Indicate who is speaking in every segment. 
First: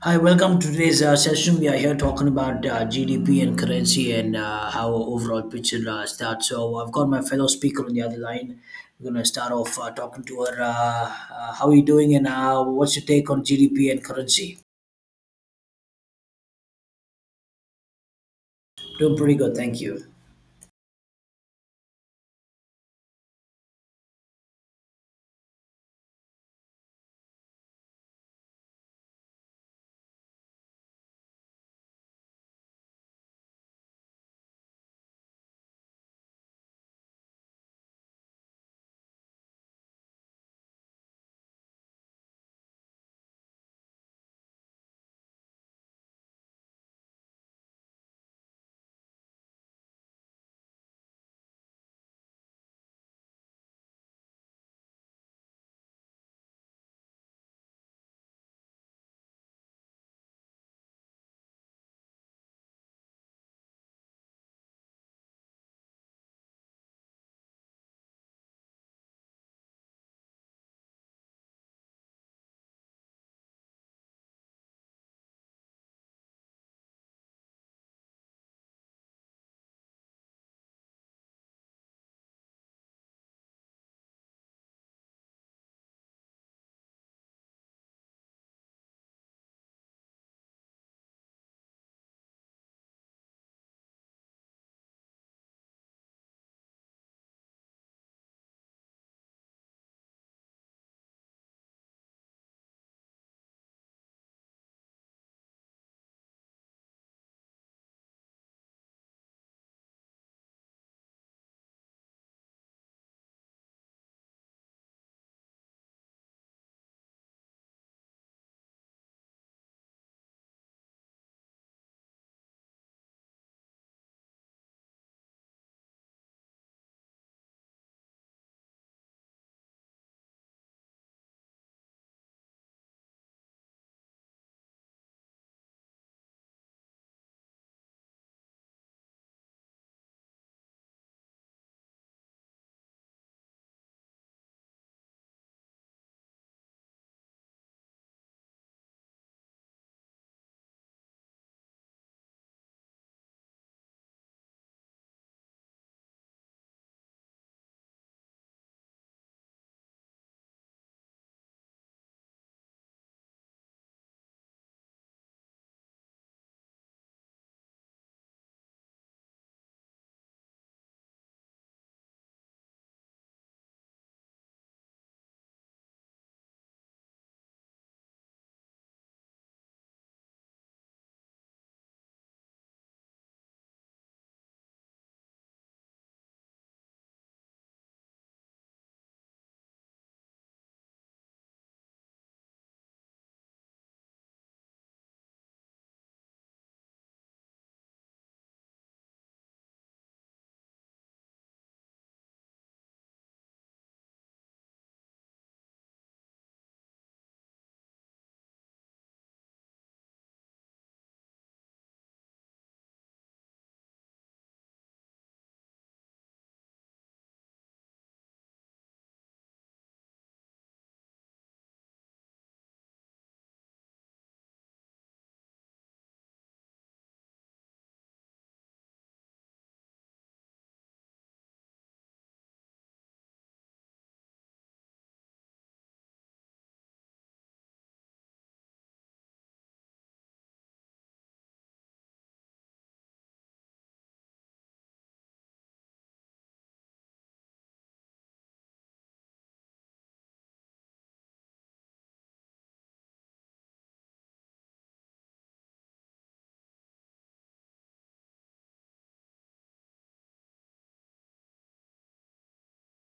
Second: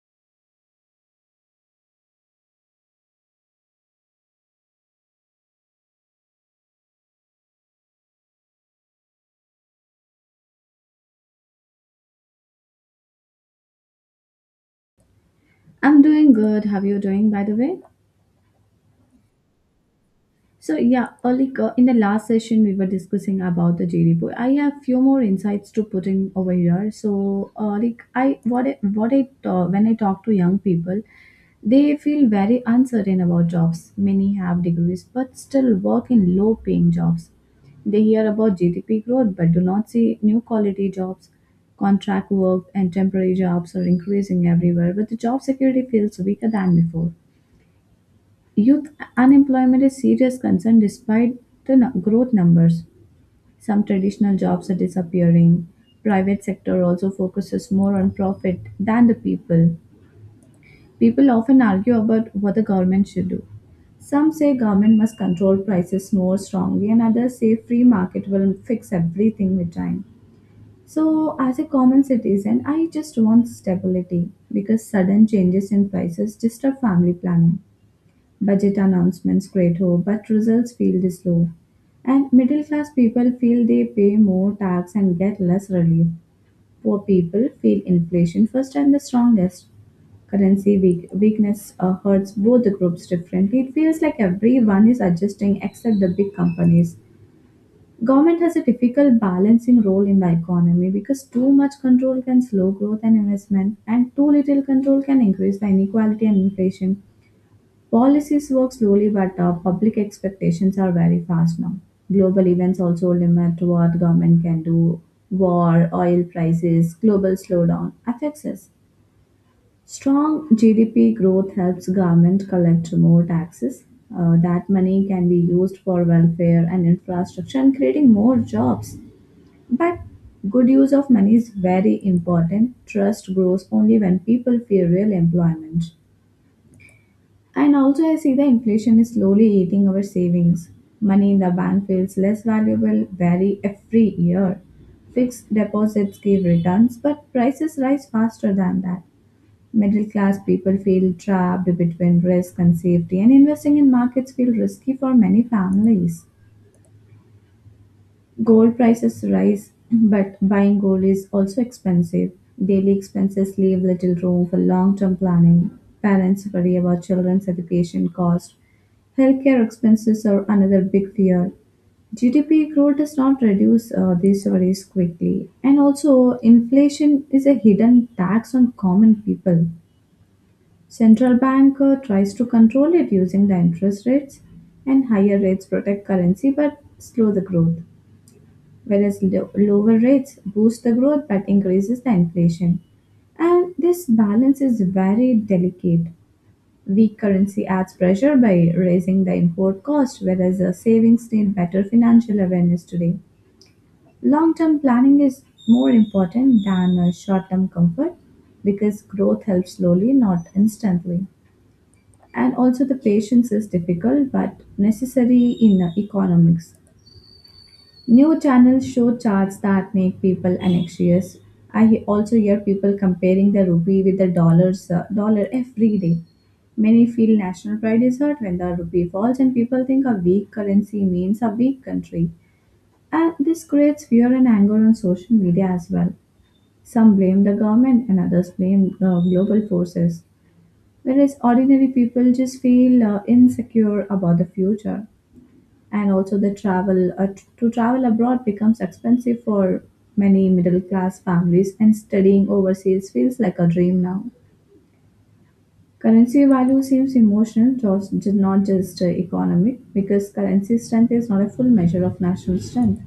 Speaker 1: Hi, welcome to today's session. We are here talking about GDP and currency and how our overall picture starts. I've got my fellow speaker on the other line. We're going to start off talking to her. How are you doing and what's your take on GDP and currency?
Speaker 2: I'm doing good. How you doing, by the way?
Speaker 1: Doing pretty good, thank you.
Speaker 2: So yeah, like in the last session we were discussing about the JD boy. I have few more insights to put in over here. So like I what I, what I when I talk to young people, they feel very uncertain about jobs. Many have degrees but still work in low-paying jobs. They hear about GDP growth but do not see new quality jobs. Contract work and temporary jobs are increasing everywhere, but the job security feels weaker than before. Youth unemployment is serious concern despite the growth numbers. Some traditional jobs are disappearing. Private sector also focuses more on profit than the people. People often argue about what the government should do. Some say government must control prices more strongly and others say free market will fix everything with time. So as a common citizen, I just want stability because sudden changes in prices disturb family planning. Budget announcements greater, but results feel this low. And middle class people feel they pay more tax and get less relief. Poor people feel inflation first and the strongest. Currency weakness hurts both the groups differently. It feels like everyone is adjusting except the big companies. Government has a difficult balancing role in the economy because too much control can slow growth and investment, and too little control can increase the inequality and inflation. Policies work slowly, but public expectations are very fast now. Global events also limit what government can do. War, oil prices, global slowdown affects us. Strong GDP growth helps government collect more taxes. That money can be used for welfare and infrastructure and creating more jobs. But good use of money is very important. Trust grows only when people feel real employment. And also, I see the inflation is slowly eating our savings. Money in the bank feels less valuable very every year. Fixed deposits give returns, but prices rise faster than that. Middle class people feel trapped between risk and safety, and investing in markets feel risky for many families. Gold prices rise, but buying gold is also expensive. Daily expenses leave little room for long term planning. Parents worry about children's education costs. Healthcare expenses are another big fear. GDP growth does not reduce these worries quickly. And also, inflation is a hidden tax on common people. Central bank tries to control it using the interest rates, and higher rates protect currency but slow the growth whereas lower rates boost the growth but increases the inflation. And this balance is very delicate. Weak currency adds pressure by raising the import cost, whereas the savings need better financial awareness today. Long term planning is more important than short term comfort because growth helps slowly, not instantly. And also, the patience is difficult but necessary in economics. New channels show charts that make people anxious. Also hear people comparing the rupee with the dollars dollar every day. Many feel national pride is hurt when the rupee falls, and people think a weak currency means a weak country. And this creates fear and anger on social media as well. Some blame the government, and others blame global forces. Whereas ordinary people just feel insecure about the future, and also the travel to travel abroad becomes expensive for many middle class families, and studying overseas feels like a dream now. Currency value seems emotional, just not just economic, because currency strength is not a full measure of national strength.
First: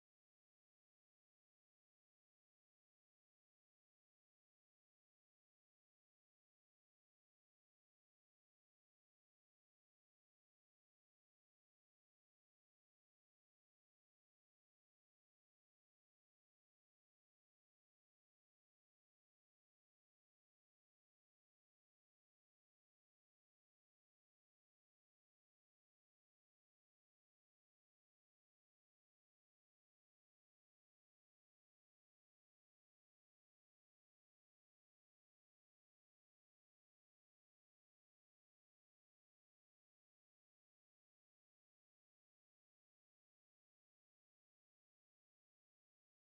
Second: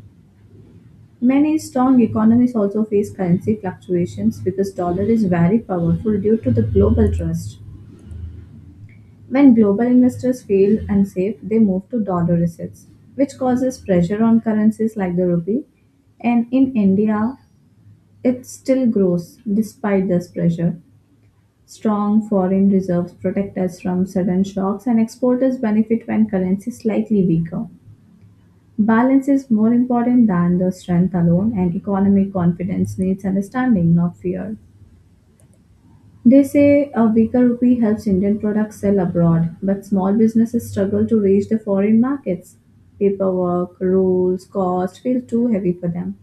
Speaker 2: Many strong economies also face currency fluctuations because dollar is very powerful due to the global trust. When global investors feel unsafe, they move to dollar assets, which causes pressure on currencies like the rupee. And in India, it still grows despite this pressure. Strong foreign reserves protect us from sudden shocks, and exporters benefit when currency is slightly weaker. Balance is more important than the strength alone, and economic confidence needs understanding, not fear. They say a weaker rupee helps Indian products sell abroad, but small businesses struggle to reach the foreign markets. Paperwork, rules, cost feel too heavy for them.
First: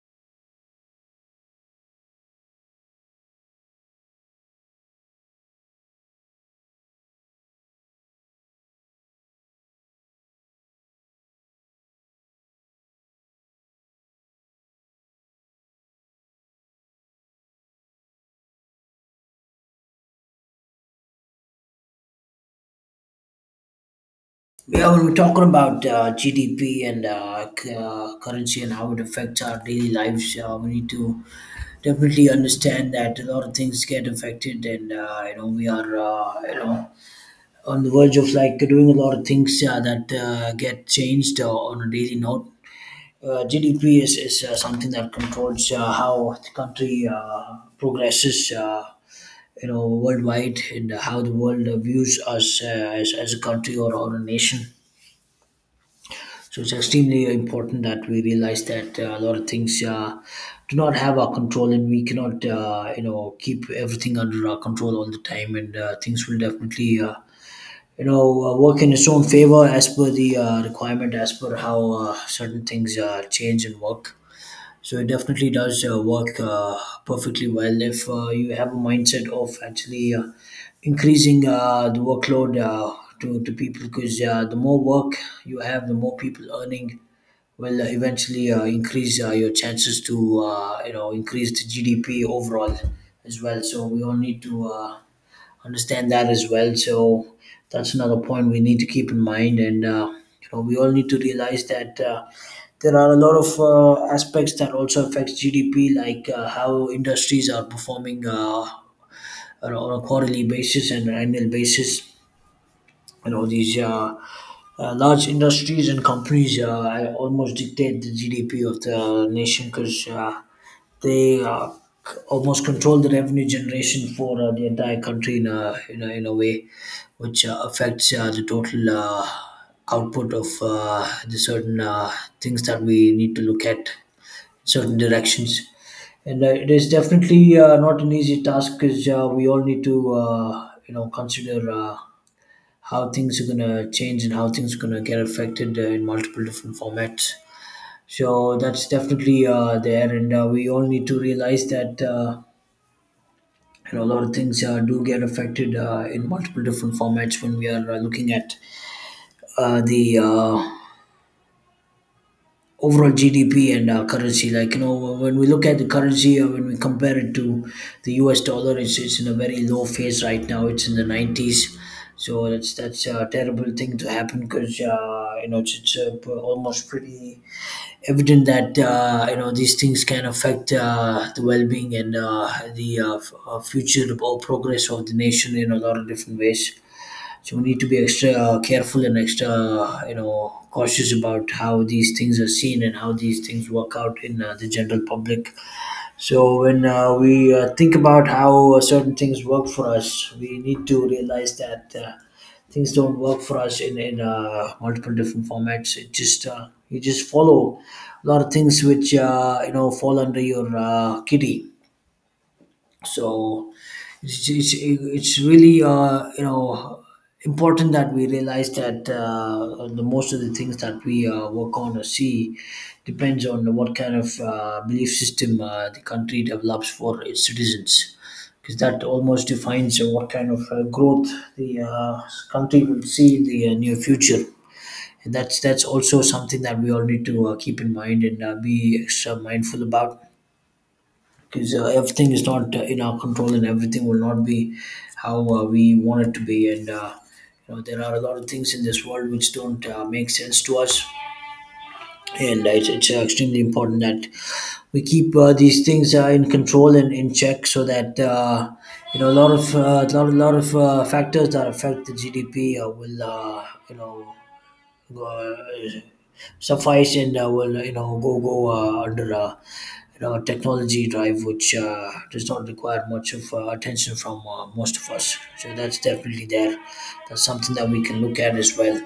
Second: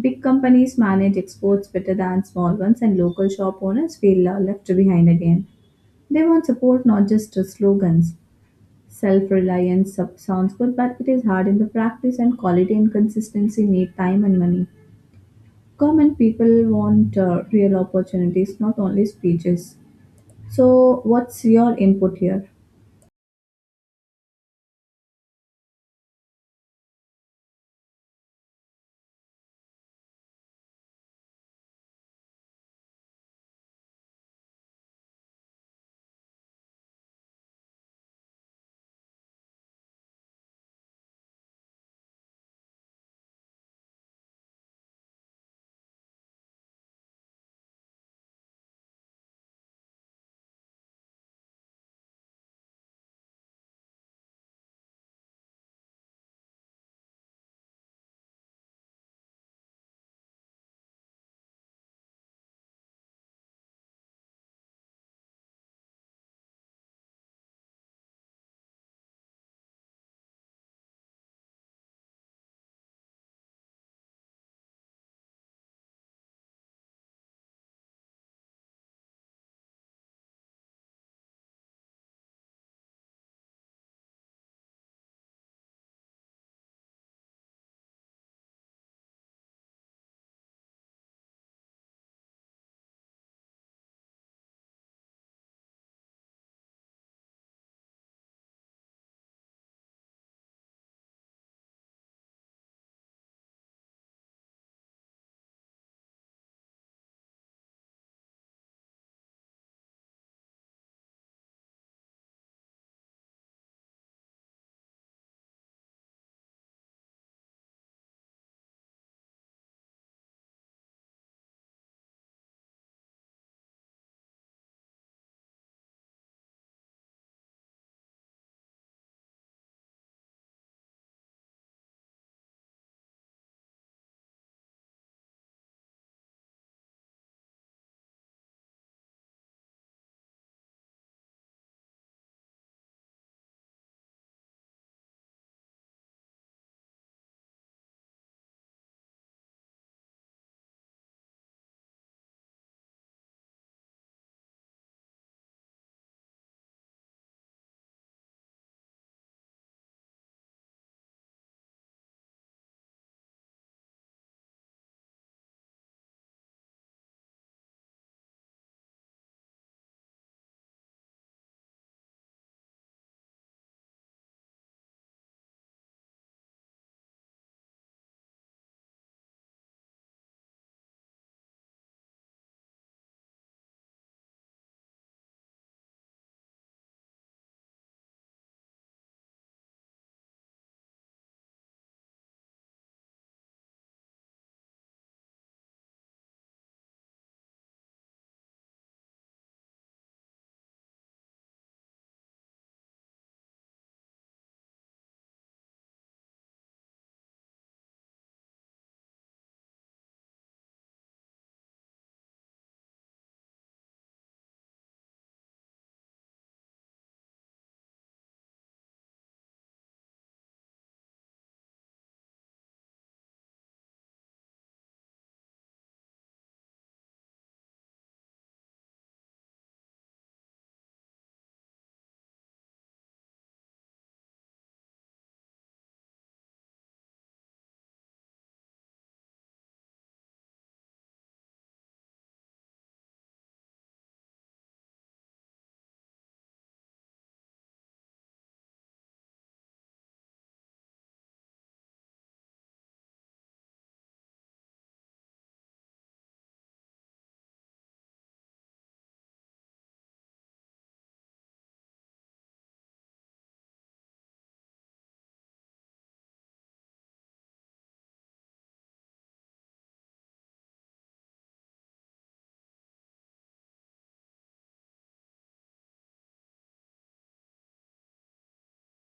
Speaker 2: Big companies manage exports better than small ones, and local shop owners feel left behind again. They want support, not just slogans. Self reliance sounds good, but it is hard in the practice, and quality and consistency need time and money. Common people want real opportunities, not only speeches. So, what's your input here?
Speaker 1: Yeah, we were talking about GDP and currency and how it affects our daily lives. We need to definitely understand that a lot of things get affected, and we are on the verge of like doing a lot of things that get changed on a daily note. GDP is something that controls how the country progresses, worldwide and how the world views us as a country or a nation. So it's extremely important that we realize that a lot of things do not have our control, and we cannot, keep everything under our control all the time. And things will definitely work in its own favor as per the requirement, as per how certain things change and work. So it definitely does work perfectly well if you have a mindset of actually increasing the workload to people, because the more work you have, the more people earning will eventually increase your chances to increase the gdp overall as well. So we all need to understand that as well. So that's another point we need to keep in mind, and we all need to realize that there are a lot of aspects that also affects GDP, like how industries are performing on a quarterly basis and an annual basis. You know, these large industries and companies almost dictate the GDP of the nation, because they almost control the revenue generation for the entire country in a way, which affects the total output of the certain things that we need to look at, certain directions. And it is definitely not an easy task, because we all need to consider how things are gonna change and how things are gonna get affected in multiple different formats. So that's definitely there, and we all need to realize that a lot of things do get affected in multiple different formats when we are looking at the overall GDP and currency. Like you know, when we look at the currency, when we compare it to the US dollar, it's in a very low phase right now. It's in the 90s, so that's a terrible thing to happen, because almost pretty evident that these things can affect the well being and the future or progress of the nation in a lot of different ways. So we need to be extra careful and extra cautious about how these things are seen and how these things work out in the general public. So when we think about how certain things work for us, we need to realize that things don't work for us in multiple different formats. It just you just follow a lot of things which fall under your kitty. So it's really important that we realize that the most of the things that we work on or see depends on what kind of belief system the country develops for its citizens, because that almost defines what kind of growth the country will see in the near future. And that's also something that we all need to keep in mind and be extra mindful about, because everything is not in our control, and everything will not be how we want it to be. And there are a lot of things in this world which don't make sense to us. And it's extremely important that we keep these things in control and in check, so that a lot of lot of factors that affect the GDP will uh, suffice and will go under technology drive, which does not require much of attention from most of us. So that's definitely there. That's something that we can look at as well.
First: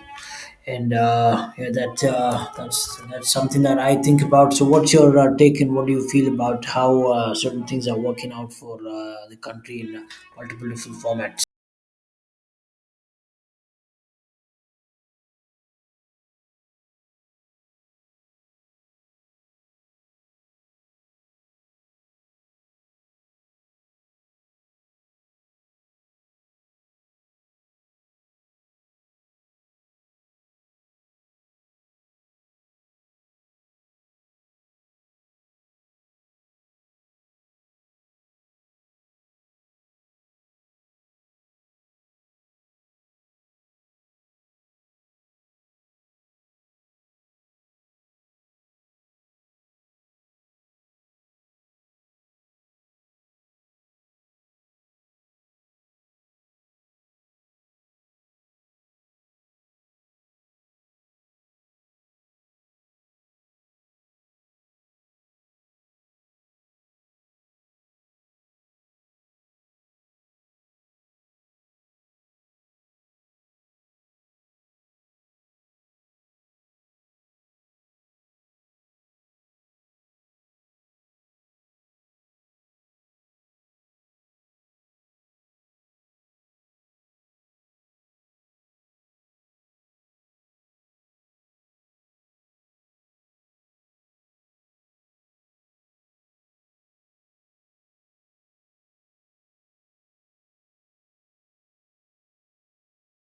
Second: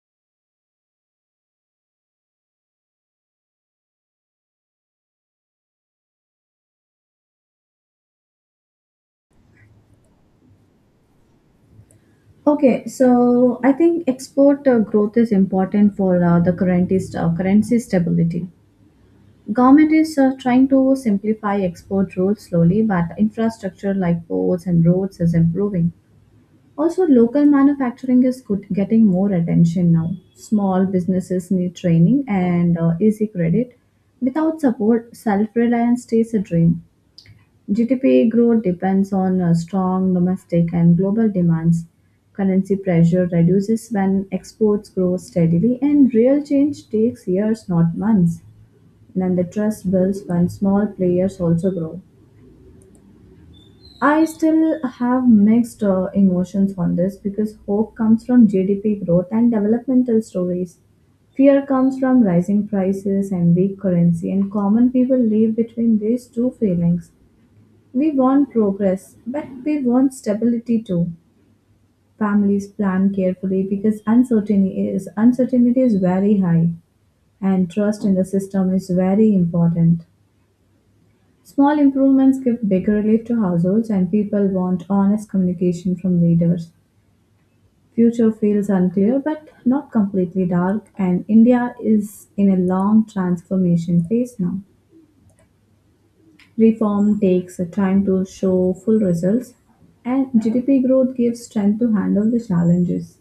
Speaker 1: And yeah, that's something that I think about. So, what's your take and what do you feel about how certain things are working out for the country in multiple different formats?
Speaker 2: Okay, so I think export growth is important for the currency, currency stability. Government is trying to simplify export rules slowly, but infrastructure like ports and roads is improving. Also, local manufacturing is good, getting more attention now. Small businesses need training and easy credit. Without support, self reliance stays a dream. GDP growth depends on strong domestic and global demands. Currency pressure reduces when exports grow steadily, and real change takes years, not months. And then the trust builds when small players also grow. I still have mixed emotions on this because hope comes from GDP growth and developmental stories. Fear comes from rising prices and weak currency, and common people live between these two feelings. We want progress, but we want stability too. Families plan carefully because uncertainty is very high, and trust in the system is very important. Small improvements give big relief to households, and people want honest communication from leaders. Future feels unclear but not completely dark, and India is in a long transformation phase now. Reform takes time to show full results, and GDP growth gives strength to handle the challenges.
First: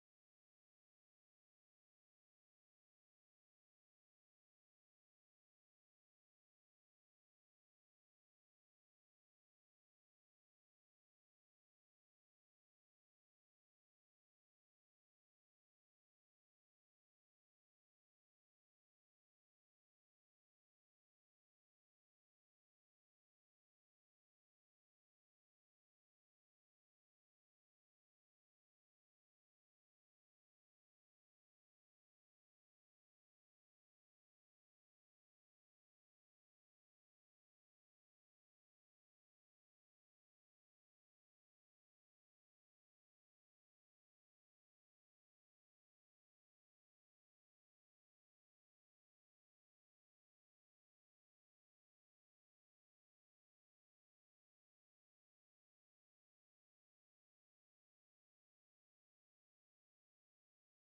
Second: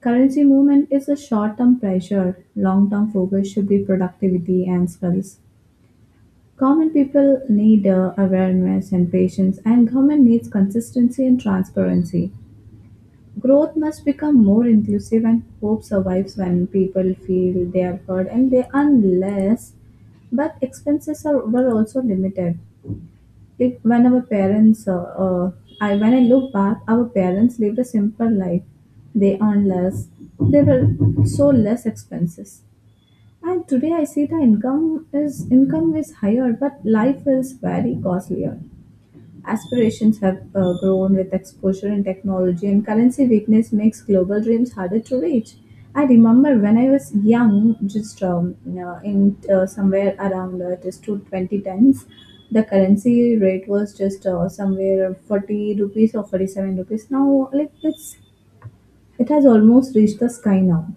Speaker 2: Currency movement is a short term pressure, long term focus should be productivity and skills. Common people need awareness and patience, and government needs consistency and transparency. Growth must become more inclusive, and hope survives when people feel they are heard and they unless, but expenses are, were also limited. Like when our parents, I when I look back, our parents lived a simple life. They earned less. They were so less expenses. And today I see the income is higher, but life is very costlier. Aspirations have grown with exposure in technology, and currency weakness makes global dreams harder to reach. I remember when I was young, just in somewhere around just to 2010s, the currency rate was just somewhere 40 rupees or 47 rupees. Now, like it has almost reached the sky now.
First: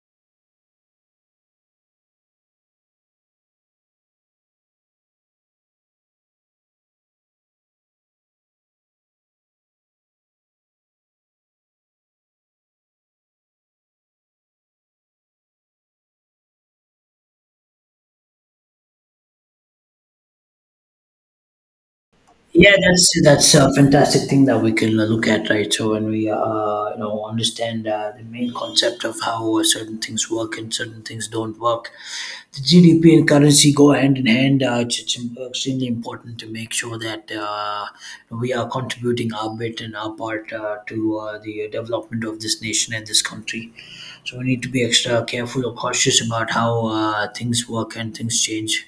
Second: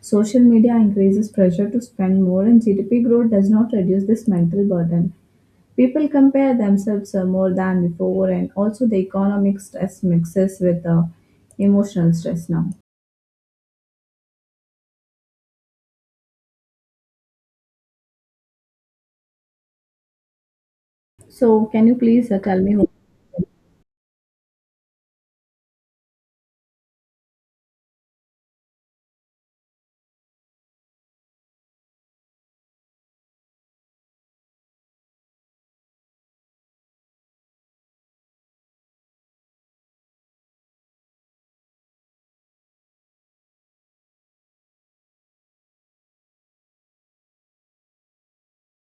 Speaker 2: Social media increases pressure to spend more, and GDP growth does not reduce this mental burden. People compare themselves more than before, and also the economic stress mixes with the emotional stress now. So, can you please tell me?
Speaker 1: Yeah,
Speaker 2: Who-
Speaker 1: that's a fantastic thing that we can look at, right? So when we, understand the main concept of how certain things work and certain things don't work, the GDP and currency go hand in hand. Extremely important to make sure that we are contributing our bit and our part to the development of this nation and this country. So we need to be extra careful or cautious about how things work and things change.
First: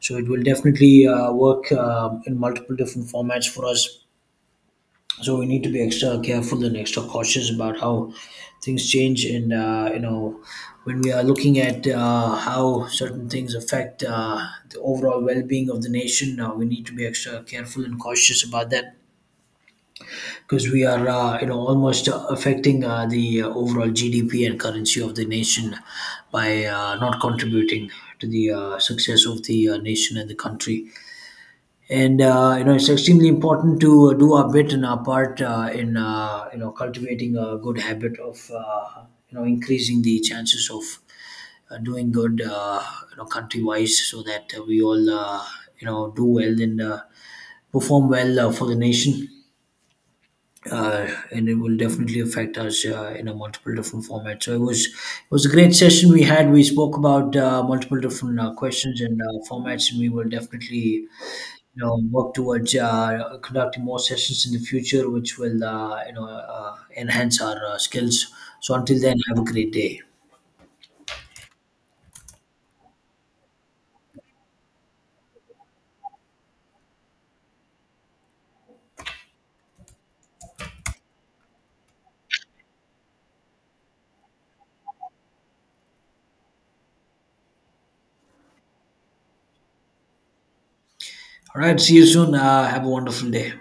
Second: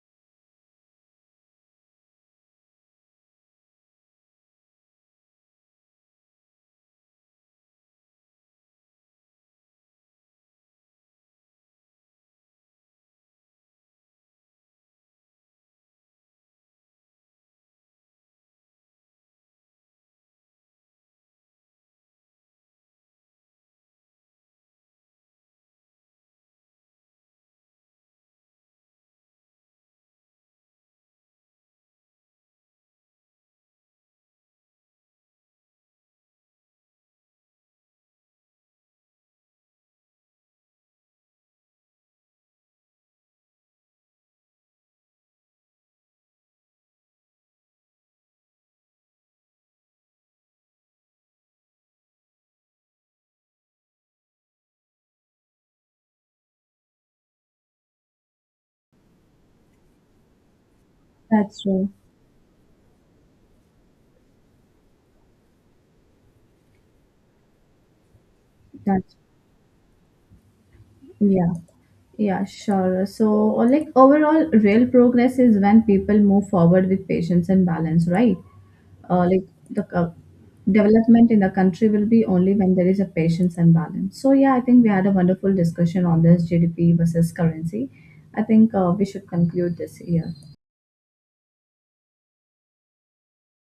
Speaker 1: So it will definitely work in multiple different formats for us. So we need to be extra careful and extra cautious about how things change, and when we are looking at how certain things affect the overall well-being of the nation, we need to be extra careful and cautious about that, because we are almost affecting the overall GDP and currency of the nation by not contributing to the success of the nation and the country. And it's extremely important to do our bit and our part in cultivating a good habit of increasing the chances of doing good country wise, so that we all do well and perform well for the nation. And it will definitely affect us in a multiple different format. So it was a great session we had. We spoke about multiple different questions and formats, and we will definitely
Speaker 2: that's true.
Speaker 1: work towards conducting more sessions in the future, which will enhance our skills. So until then,
Speaker 2: That's
Speaker 1: have a great day.
Speaker 2: yeah. Yeah, sure. So, or like overall, real progress is when people move forward with patience and balance, right? Like the development in the country will be only when there is a patience and balance. So, yeah, I think we had a wonderful discussion on this GDP versus currency. I think we should conclude this here.
Speaker 1: All right, see you soon. Have a wonderful day.